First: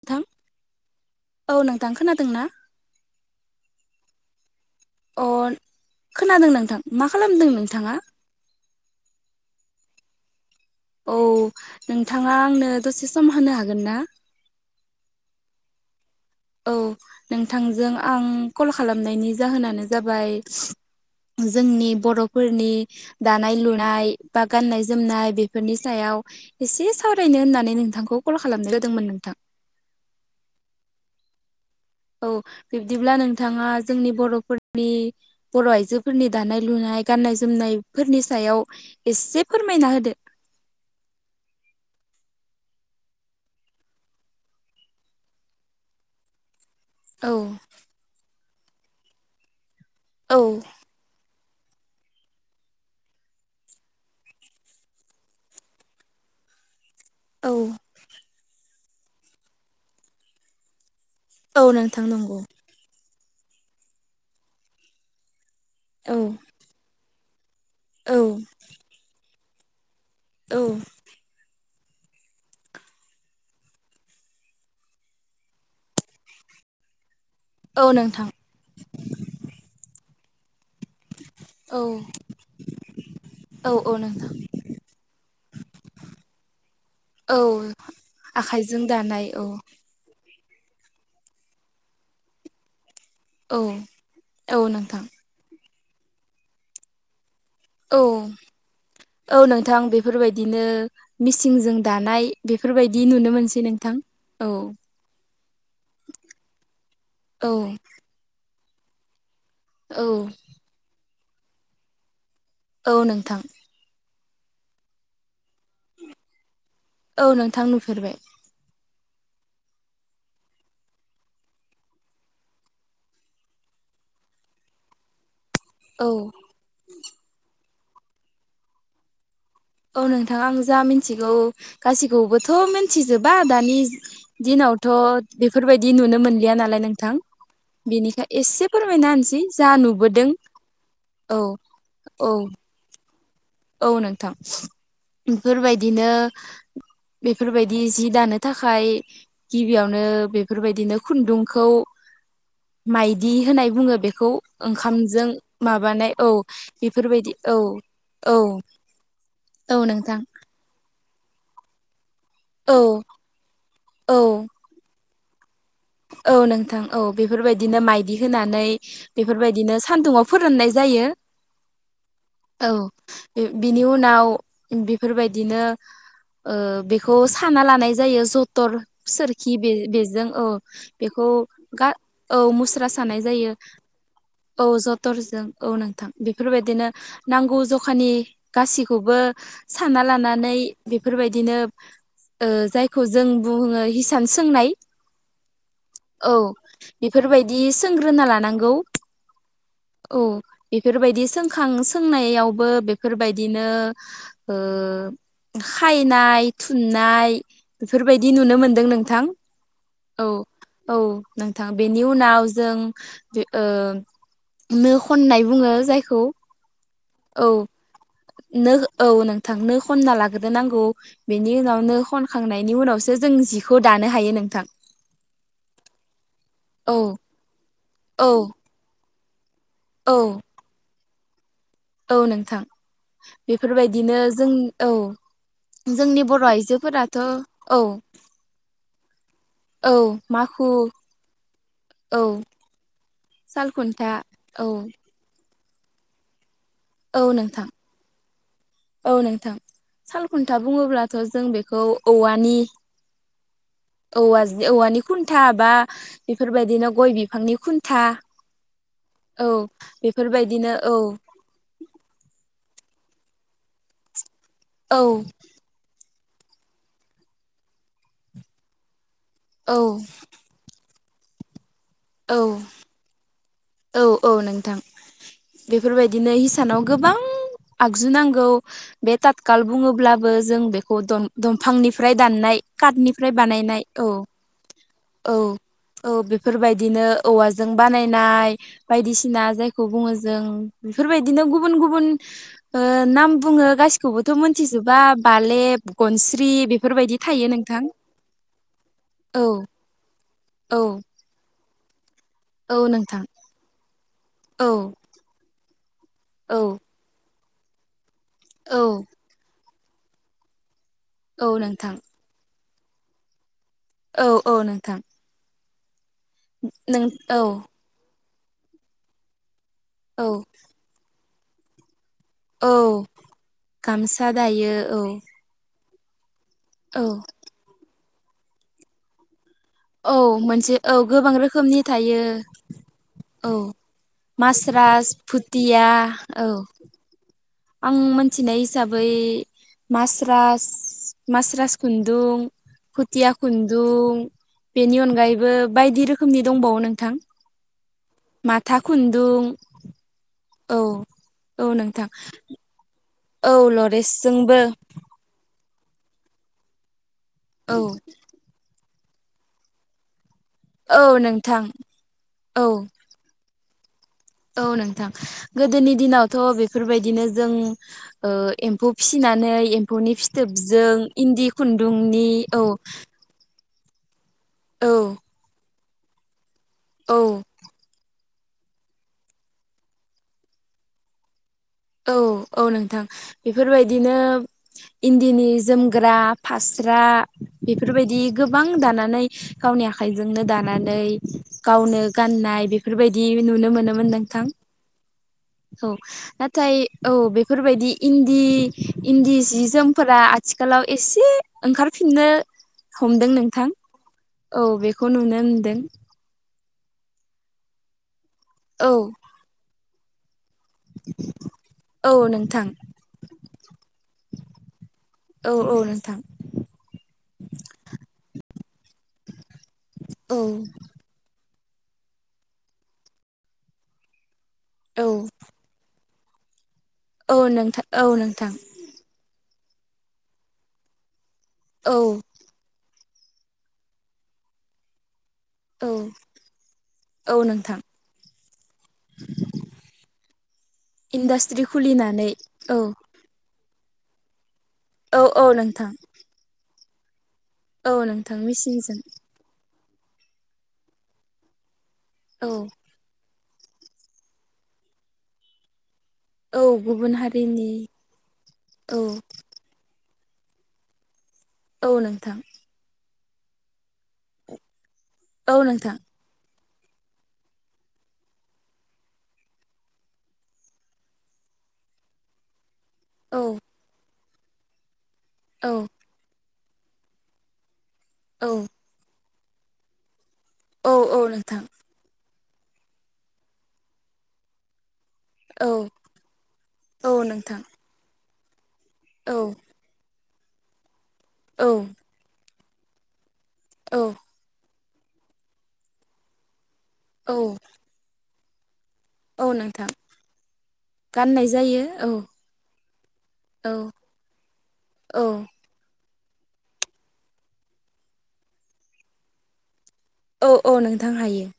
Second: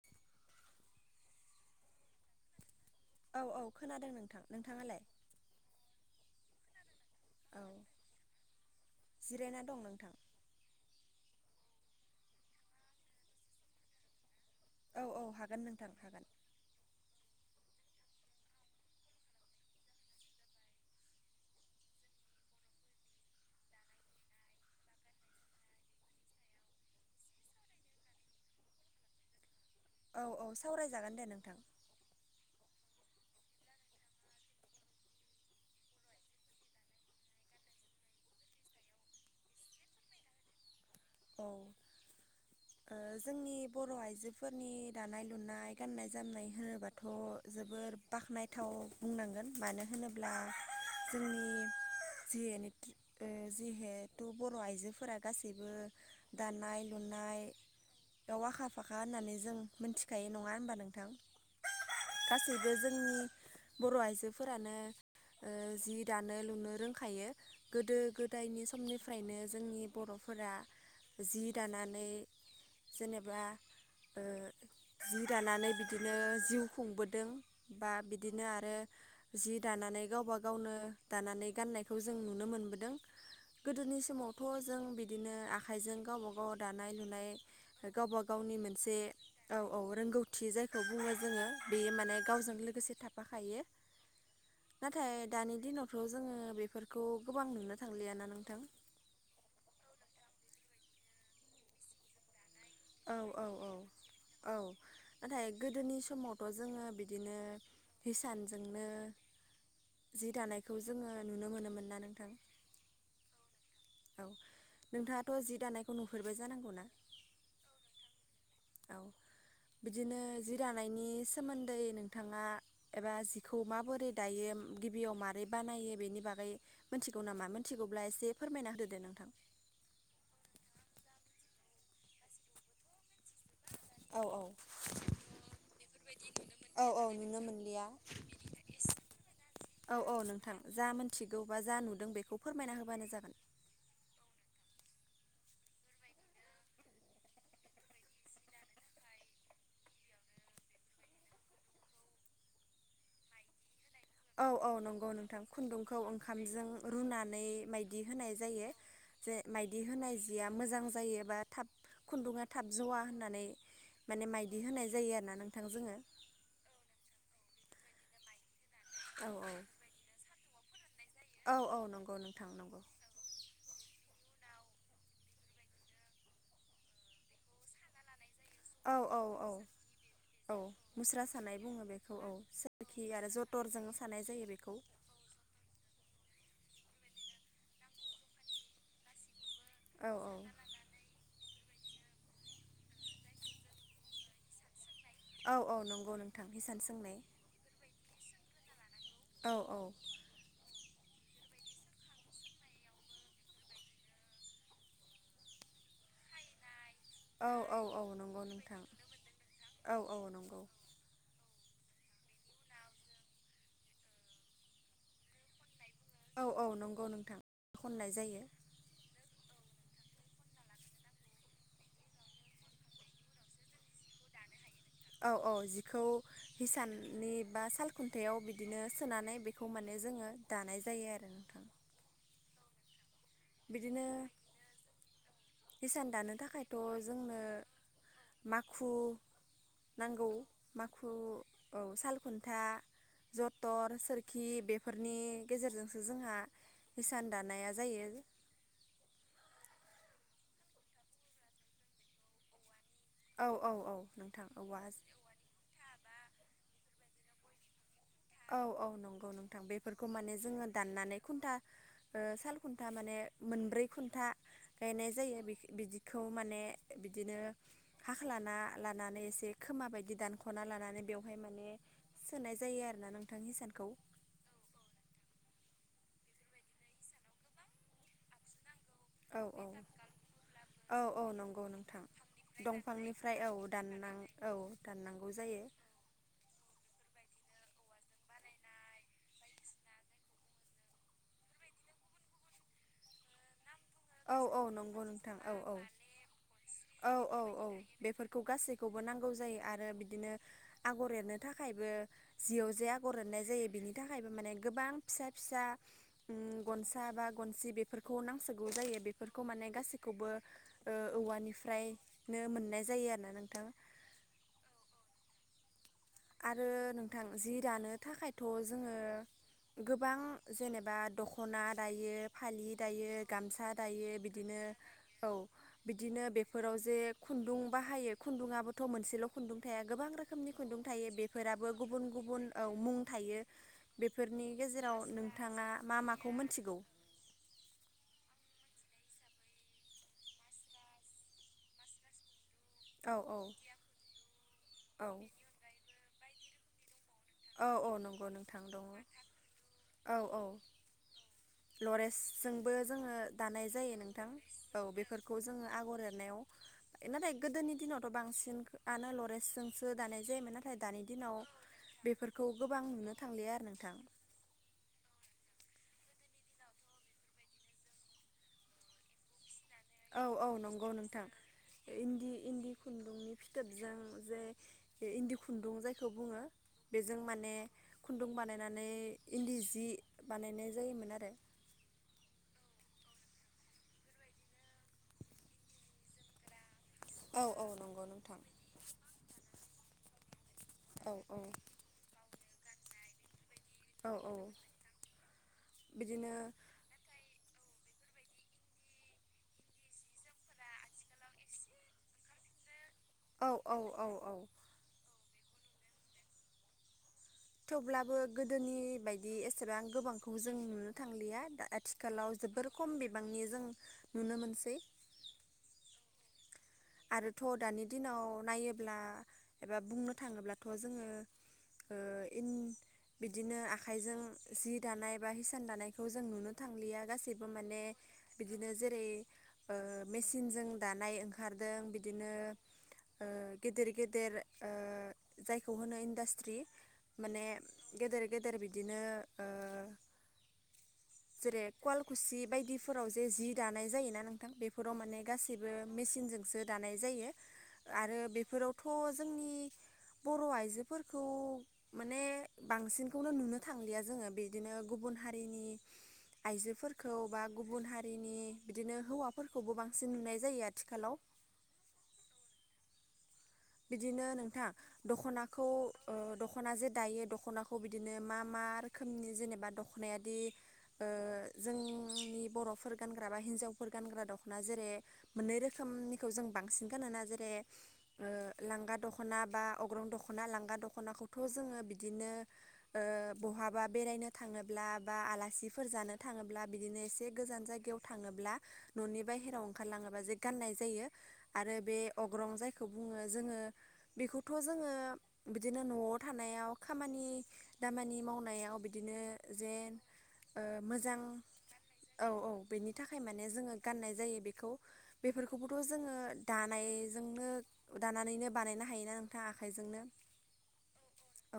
नोंथां औ नोंथां खोनादों ना औ औ खोनादों नोंथां नोंथाङालाय अ खोनादों नोंथां मा खालामदों औ नोंथाङा? जिरायना दं नोंथां औ नोंथाङा आंनो दसे सम होनो हागोन ना औ औ हागोन नोंथां हागोन औ नोंथांजों आं कल खालामनायनि जाहोनानो जाबाय जोंनि बरफोरनि दानाय लुनाय बा गाननाय जोमनाय बेफोरनि सायाव एसे सावरायनो होननानै नोंथांखौ कल खालामनाय जादोंमोन नोंथां औ औ सावरायजागोन दे नोंथां औ बिब्दिब्ला नोंथाङा जोंनि बरफोरनि बर आइजोफोरनि दानाय लुनाय नाय गाननाय जोमनाय फोरनि सायाव एसे फोरमायना होदो [inaudible] औ ओ जोंनि बर आइजोफोरनि दानाय लुनाय गान्नाय जोमनाय हो बाथ औ जोबोर बाख्नायथाव बुंनांगोन मानो होनोब्ला औ जों नि जिहेनेखि ओ जिहेथु बर आइजोफोरा गासिबो दानाय लुना औ बेयाव आखा फाखा होननानै जों मिथिखायो नङा होनबा नों थां औ नोंथां नंगौ गासैबो जोंनि बर आइजोफोरानो ओ जि औ दानो लुनो रोंखायो गोदो औ गोदायनि समनिफ्रायनो जोंनि बरफोरा औ जि दानानै जेनेबा ओ जि दानानै बिदिनो जिउ खुंबोदों औ बा नोंथां बिदिनो आरो जि दानानै गावबा गावनो दानानै औ गाननायखौ जों नुनो मोनबोदों औ औ गोदोनि नोंथां समावथ जों बिदिनो आखा आखाइजों गावबा गाव दानाय लुनाय औ गावबा गावनि आखाइजों मोनसे दानाय औ औ रोंगौ थि जायखौ बुङो जोङो बेयो माने गावजों लोगोसे थाब औ फाखायो औ नोंथां नाथाय दानि दिनावथ जोङो बेफोरखौ गोबां नुनो औ थांलियाना नोंथां औ नोंथां बेफोरबायदिनो मिसिंनजों दानाय बायदि औ नुनो औ मोनसै औ नोंथां औ नाथाय गोदोनि समावथ जोङो बिदिनो औ हिसान जोंनो औ जि दानायखौ जोङो नुनो मोनोमोन ना नोंथां औ नोंथां औ नोंथाङाथ जि दानायखौ नुफेरबाय जानांगौ ना औ नोंथां नुफेरबाय औ बिदिनो जि दानायनि सोमोन्दै नोंथाङा एबा जिखौ माबोरै दायो गिबियाव मा रै बानायो औ बेनि बागै मोनथिगौ नामा मोनथिगौब्ला एसे फोरमायना होदोदे नोंथां औ नोंथां आं जा मिथिगौ गासिखौबोथ मिथिजोबा दानि औ औ दिनावथ बेफोरबायदि नुनो मोनलिया नालाय औ औ नोंथां नुनो मोनलिया। बेनिखाय एसे फोरमायना होनसै जा औ औ नुबोदों नोंथां जा मोनथिगौ औ बा जा नुदों बेखौ औ फोरमायना होबानो जागोन औ नोंथां बेफोरबायदिनो बेफोरबायदि जि दानो थाखाय गिबियावनो बेफोरबायदिनो खुन्दुंखौ‌‌ माइदि होनाय बुङो बेखौ औ औ नंगौ ओंखामजों नोंथां खुन्दुंखौ माबानाय औ ओंखामजों बेफोरबायदि रुनानै औ मायदि होनाय औ जायो जे औ माइदि होनाय नोंथां जिया मोजां जायोबा थाब खुन्दुङा थाब औ जवा होननानै औ माने माइदि होनाय जायो आरोना नों औ नोंथां औ बेफोरबायदिनो माइदि होनानै औ औ। बेफोरबायदिनो सान्दुङाव फोराननाय जायो औ औ नंगौ नोंथां औ नंगौ। बे बिनि उनाव बेफोरबायदिनो ओ बेखौ साना लानाय जायो स दर औ औ सोरखि बे बेजों ओ औ मुस्रा बेखौ सानाय बुङो गा बेखौ औ मुस्रा सोरखि सानाय आरो जायो जथरजों सानाय जायो औ बेखौ जथरजों औ नों थां बेफोरबायदिनो नांगौ जखानि गासिखौबो सानना औ लानानै बेफोर बायदिनो ओ जायखौ जों बुङो हिसान सोंनाय। औ औ नंगौ औ नोंथां हिसान सोंनाय। बेफोरबायदि सोंग्रोना लानांगौ औ बेफोर बायदि सोंखां सोंनायावबो बेफोरबायदिनो ओ खायनाय थु थुननाय औ औ औ बेफोरबायदि नंगौ नुनो मोनदों नोंथां औ औ नों थां बेनि उनाव जों ओ नो खननाय बुङो जाय खौ औ औ नंगौ नोंथां औ खननाय जायो नों औ नों थां नोखनना लाग्रोनांगौ बेनि उनावनो खनखांनायनि उनावसो जों जिखौ दानो हायो नोंथां। औ औ जिखौ औ हिसाननि बा औ सालखुन्थायाव बिदिनो सोनानै बेखौ माने औ जोङो दानाय जायो आरो नोंथां। औ नोंथां बेफोर बायदिनो जों औ इसान जोंनि दानो बर' थाखायथ' आइजोफोराथ' जोंनो औ माखु नांगौ माखु औ सालखुन्था जथर सालखुन्था सोरखि औ बेफोरनि गेजेरजोंसो जोंहा औ इसान नोंथां दानाया जायो। औ नोंथां सालखुन्था बुङोब्लाथ' जों बेखौ औवानि औ औ औ [inaudible] औवा नोंथां औवानि खुन्था बा बेफोर बायदिनो गय बिफांनि खुन औ औ नंगौ नोंथां बेफोरखौ माने जोङो बेफोरबायदिनो औ दाननानै खुन्था ओ साल खुन्था माने मोनब्रै खुन्था औ गायनाय जायो बिदि खौ माने बिदिनो हाख्लाना ला नानै एसे औ खोमा बायदि दानख'ना लानानै बेवहाय माने औ सोनाय जायो आरो। औ औ नोंथां बेफोर बायदिनो हिसानाव गोबां आगजु नांगौ। बे औ ततखाल बुङोब्लाबो जों बेखौ औ औ नंगौ नोंथां दंफांनिफ्राय दाननाय काटनिफ्राय बानायनाय दान औ दाननांगौ औ जायो। औ बेफोरबायदिनो औवाजों बानायनाय बायदिसिना जायखौ बुङो जों बेफोरबायदिनो गुबुन गुबुन ओ नाम बुङो गासि खौबोथ' औ औ मिथिजोबा नंगौ नोंथां औ औ बालेब गनस्रि औ बेफोरबायदि औ थायो औ नोंथां। बेफोरखौ गासैखौबो नांगौ औ जायो आरो बिदिनो औ आगर एरनो थाखा खायबो जियाव औ जाया नोंथां आगरनाय जायो बिनि थाखायबो माने औ गोबां फिसा फिसा उम औ गनसा बा गनसि बेफोरखौ नांसगौ औ जायो बेफोरखौ माने गासैखौबो ओ औ नोंथां औवानिफ्रायनो मोननाय जायो आरोना नोंथां। औ औ नोंथां आरो नों नोंथां औ जि दानो थाखायथ' जोङो गोबां औ जेनेबा दख'ना दायो फालि औ दायो गामसा दायो गामसा बिदिनो दायो औ बिदिनो बे फोराव जे औ खुन्दुं बाहायो खुन्दुङाबोथ' मोनसेल' खुन्दुं थाया गोबां औ रोखोमनि मोनसे खुन्दुं औ थायो गोबां बेफोराबो रोखोमनि गुबुन थायो गुबुन औ मुं थायो औ बेफोरनि गेजेराव मास्रास नोंथाङा फुथिया मा माखौ औ मिथिगौ? आं मिथिनाय हिसाबै मास्रास मास्रास खुन्दुं औ खुथिया औ खुन्दुं बेनि औ अनगायैबो बायदि रोखोमनि दंबावो नोंथां। औ औ नं माथा खुन्दुं औ औ नोंथां लरेसजोंबो जोङो औ दानाय जायो नोंथां लरेसजोंबो औ बेफोरखौ जोङो आगर एरनायाव नाथाय औ गोदोनि दिनावथ' बांसिन आन लरेसजोंसो दानाय जायोमोन। नाथाय औ दानि दिनाव नोंथां बेफोरखौ औ गोबां नुनो थांलिया आरो नोंथां औ नोंथां गोदोनि दिनावथ' बेफोरबायदिनो जों एम्फौ फिसिनानै एम्फौनि औ औ नंगौ फिथोबजों नोंथां इन्दि खुन्दुंनि औ ज ज औ इदि खुन्दुं जायखौ बुङो बेजों औ माने खुन्दुं बानायनानै इन्दि जि बानायनाय जायोमोन आरो। औ औ नोंथां बेफोरबायदिनो इन्दिनि जोमग्रा फास गथ्रा औ औ नंगौ बेफोरबायदि नोंथां गोबां दानानै गावनि आखाइजोंनो द औ औ गावनो गाननाय बेफोरबायदि नुनो मोनोमोन औ औ नोंथां औ। बिदिनो नाथाय औ बेफोरबायदि इन्दि इन्दि सि जोमफोरा आथिखालाव एसे ओंखार फिननो हमदों औ नोंथां औ औ औ बेखौ नुनो मोनदों। थेवब्लाबो गोदोनि औ बायदि एसेबां आं गोबां खौ जों नुनो थांलिया दा औ आथिखालाव नोंथां जोबोर खम बिबांनि जों नुनो मोनसै। औ औ नोंथां। आरोथ' दानि दिनाव नायोब्ला एबा बुंनो औ थाङोब्लाथ' जोङो बिदिनो आखाइजों जि औ दानाय बा हिसान दानायखौ जों नुनो थांलिया औ गाससिबो माने नोंथां औ नोंथां बिदिनो जेरै मेसिनजों दानाय खारदों औ बिदिनो ओ गेदेर गेदेर ओ जायखौ औ होनो इन्डास्ट्रि। औ माने नोंथां गेदेर गेदेर बिदिनो इन्डास्ट्रि जेरै खुलिनानै कवालकुसि औ बायदिफोराव जे जि दानाय जायोना नोंथां बेफोराव औ माने औ गासिबो नोंथां मेसिनजोंसो दानाय जायो। औ आरो नोंथां बेफोरावथ' मेचिनजों जोंनि बर' आइजोफोरखौ माने औ बांसिनखौनो नुनो थांलिया जोङो बिदिनो गुबुन हारिनि औ गुबुन आइजोफोरखौ बा हारिनि गुबुन हारिनि औ बिदिनो हौवाफोरखौबो बांसिन नुनाय जायो आथिखालाव। औ नोंथां। बिदिनो नोंथा औ दख'नाखौ नोंथां दख'ना जे दायो दख'नाखौ बिदिनो मा मा रोखोमनि जेनेबा दख'नायादि जोंनि बर'फोर गान्रा बा औ हिनजाव गान्रा दख'ना जेरै मोननै औ रोखोमनिखौ जों बांसिन गानोना जेरै औ लांगा दख'ना बा अग्रं दख'ना दख'ना लांगा औ औ दख'नाखौथ' नोंथां जोङो बिदिनो बहाबा बेरायनो थाङोब्ला बा औ आलासिफोर जानो थाङोब्ला बिदिनो औ एसे नोंथां गोजान जायगायाव थाङोब्ला न'नि औ बायाहेरायाव ओंखारलाङोबा जे गान्नाय जायो औ आरो बे अग्रं जायखौ बुङो जोङो औ बेखौथ' जोङो बिदिनो न'आव थानायाव। खामानि औ दामानि मावनायाव बिदि बिदिनो औ जेन नोंथां मोजां गाननाय जायो औ औ बेनि थाखाय माने औ जोङो गाननाय जायो बेखौ औ बेफोरखौबोथ' जोङो दानायजोंनो दानानैनो बानायनो हायोना नोंथाङा आखाइजोंनो। औ औ नोंथां हायो। औ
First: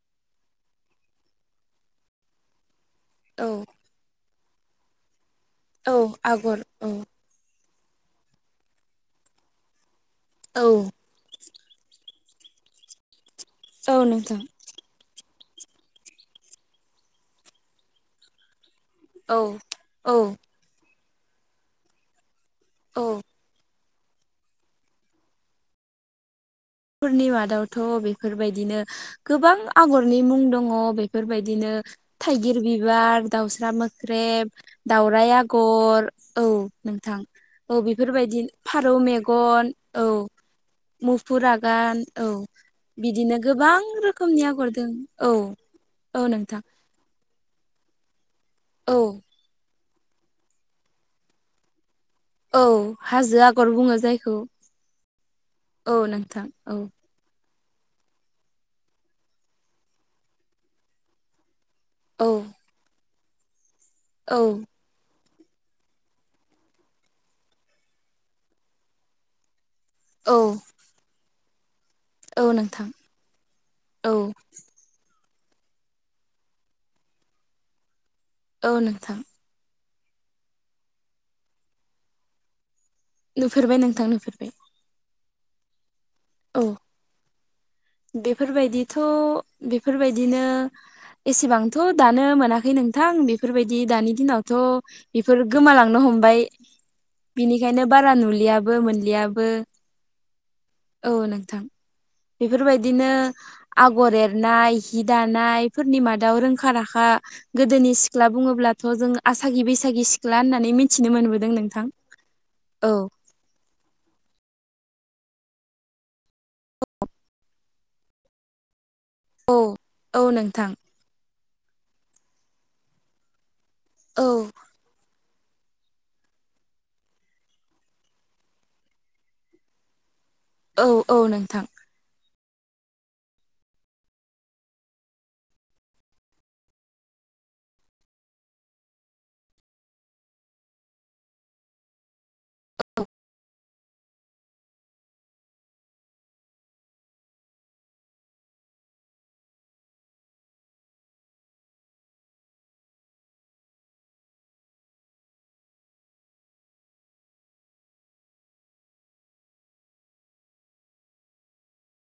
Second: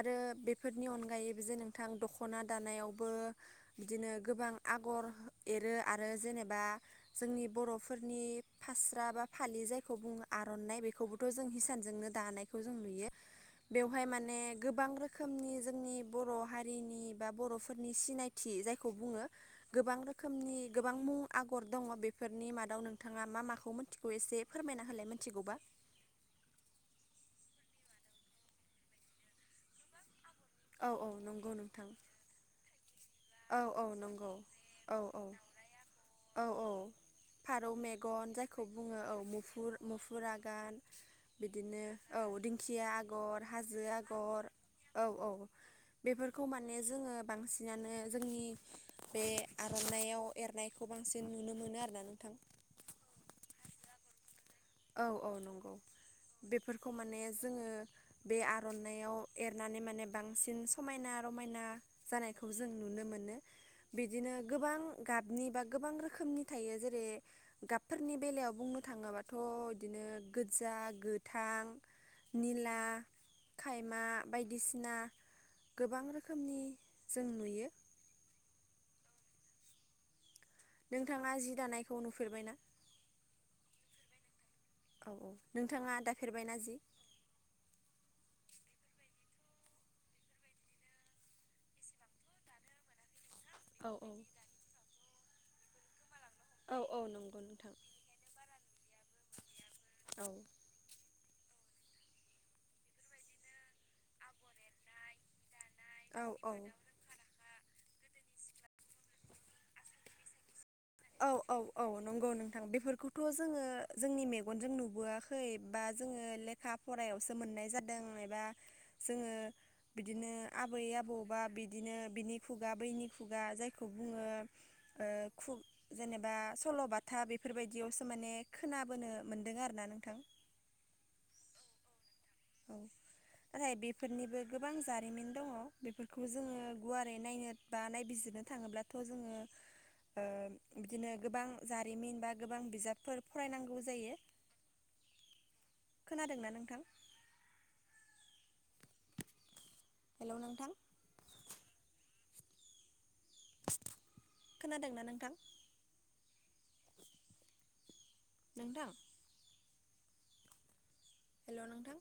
आरो बेफोरनि अनगायै बि जे नोंथां दख'ना दानायावबो औ बिदिनो गोबां आगर एरो औ आरो आगर जेनेबा औ जोंनि बर' फोरनि फास्रा बा फालि जायखौ बुङो औ आर'नाइ बेखौबोथ' जों हिसानजोंनो दानायखौ जों नुयो औ बेवहाय माने नोंथां गोबां रोखोम रोखोमनि जोंनि बर' हारिनि बा बर'फोरनि सिनायथि जाय बुङो औ गोबां औ रोखोमनि गोबां मुं आगर दङ बेफोर नि मादाव औ नोंथाङा मा माखौ मिथिगौ एसे फोरमायना होलाय मिथिगौबा। फोरनि मादावथ' बेफोरबायदिनो गोबां आगरनि मुं दङ औ औ नंगौ बेफोरबायदिनो नोंथां थाइगिर बिबार औ दाउस्रा औ नंगौ मोख्रेब औ औ दाउरायाइ आगर औ नोंथां। फारौ औ मेगन बेफोरबायदि जायखौ फारौ बुङो औ मेगन मुफुर मुफुर आगान बिदि। गान औ बिदिनो गोबां रोखोमनि आगर दों औ। औ बेफोरखौ नोंथां माने जोङो बांसिन जिनानो जोंनि औ बे आर'नायाव एरनायखौ बांसिन नुनो मोनो आरोना नों औ हाजो आगर बुङो जायखौ औ औ नंगौ औ नोंथां औ बेफोरखौ माने जोङो बे आर'नायाव एरनानै माने बांसिन समायना रमायना औ जानायखौ जों नुनो मोनो। बिदिनो औ गोबां गाब गाबनि बा गोबां रोखोमनि थायो। जेरै- गाबफोरनि बेलायाव बुंनो थाङोबाथ' बिदिनो औ गोदजा गोथां औ निला नोंथां खायमा औ बायदिसिना गोबां रोखोमनि जों नुयो। औ नोंथां। नोंथाङा जि दानायखौ नुफेरबाय ना? नुफेरबाय नोंथां नुफेरबाय। औ औ नोंथाङा दाफेरबायना औ जि? बेफोरबायदिथ' बेफोरबायदिनो एसेबांथ' दानो मोनाखै नोंथां बे बेफोरबायदि औ औ दानि दिनावथ' बेफोर गोमालांनो हम बाय औ औ नंगौ नोंथां। बिनिखायनो बारा नुलियाबो मोनलियाबो। औ नोंथां। बेफोरबायदिनो आगर एरनाय हि दानाय फोरनि मादाव औ रोंखा राखा गोदोनि सि सिख्ला बुङोब्लाथ' जों आसागि बैसागि सिख्ला होननानै मिन औ औ औ नंगौ नोंथां। औ बेफोरखौथ' जोङो जोंनि मेगनजों नु बोआखै बा जोङो लेखा फरायावसो मोननाय जादों एबा जोङो औ औ बिदिनो नोंथां आबै आबौबा बिदिनो बिनि खुगा बैनि खुगा जाय खौ बुङो औ खुब जेनेबा सल'बाथा बेफोरबायदियावसो माने खोनाबोनो मोनदों आरो ना नोंथां। औ औ नोंथां। आरो बेफोरनिबो गोबां जारिमिन दङ। बेफोरखौ जोङो गुवारै नायनो बा नायबिजिर बिजिरनो थाङोब्लाथ' जोङो ओ बिदिनो गोबां जारिमिन बा गोबां बिजाबफोर फरायनांगौ जायो। [unintelligible] खोनादों ना नोंथां? हेल' नोंथां? खोनादों ना नोंथां? नोंथां? हेल' नोंथां?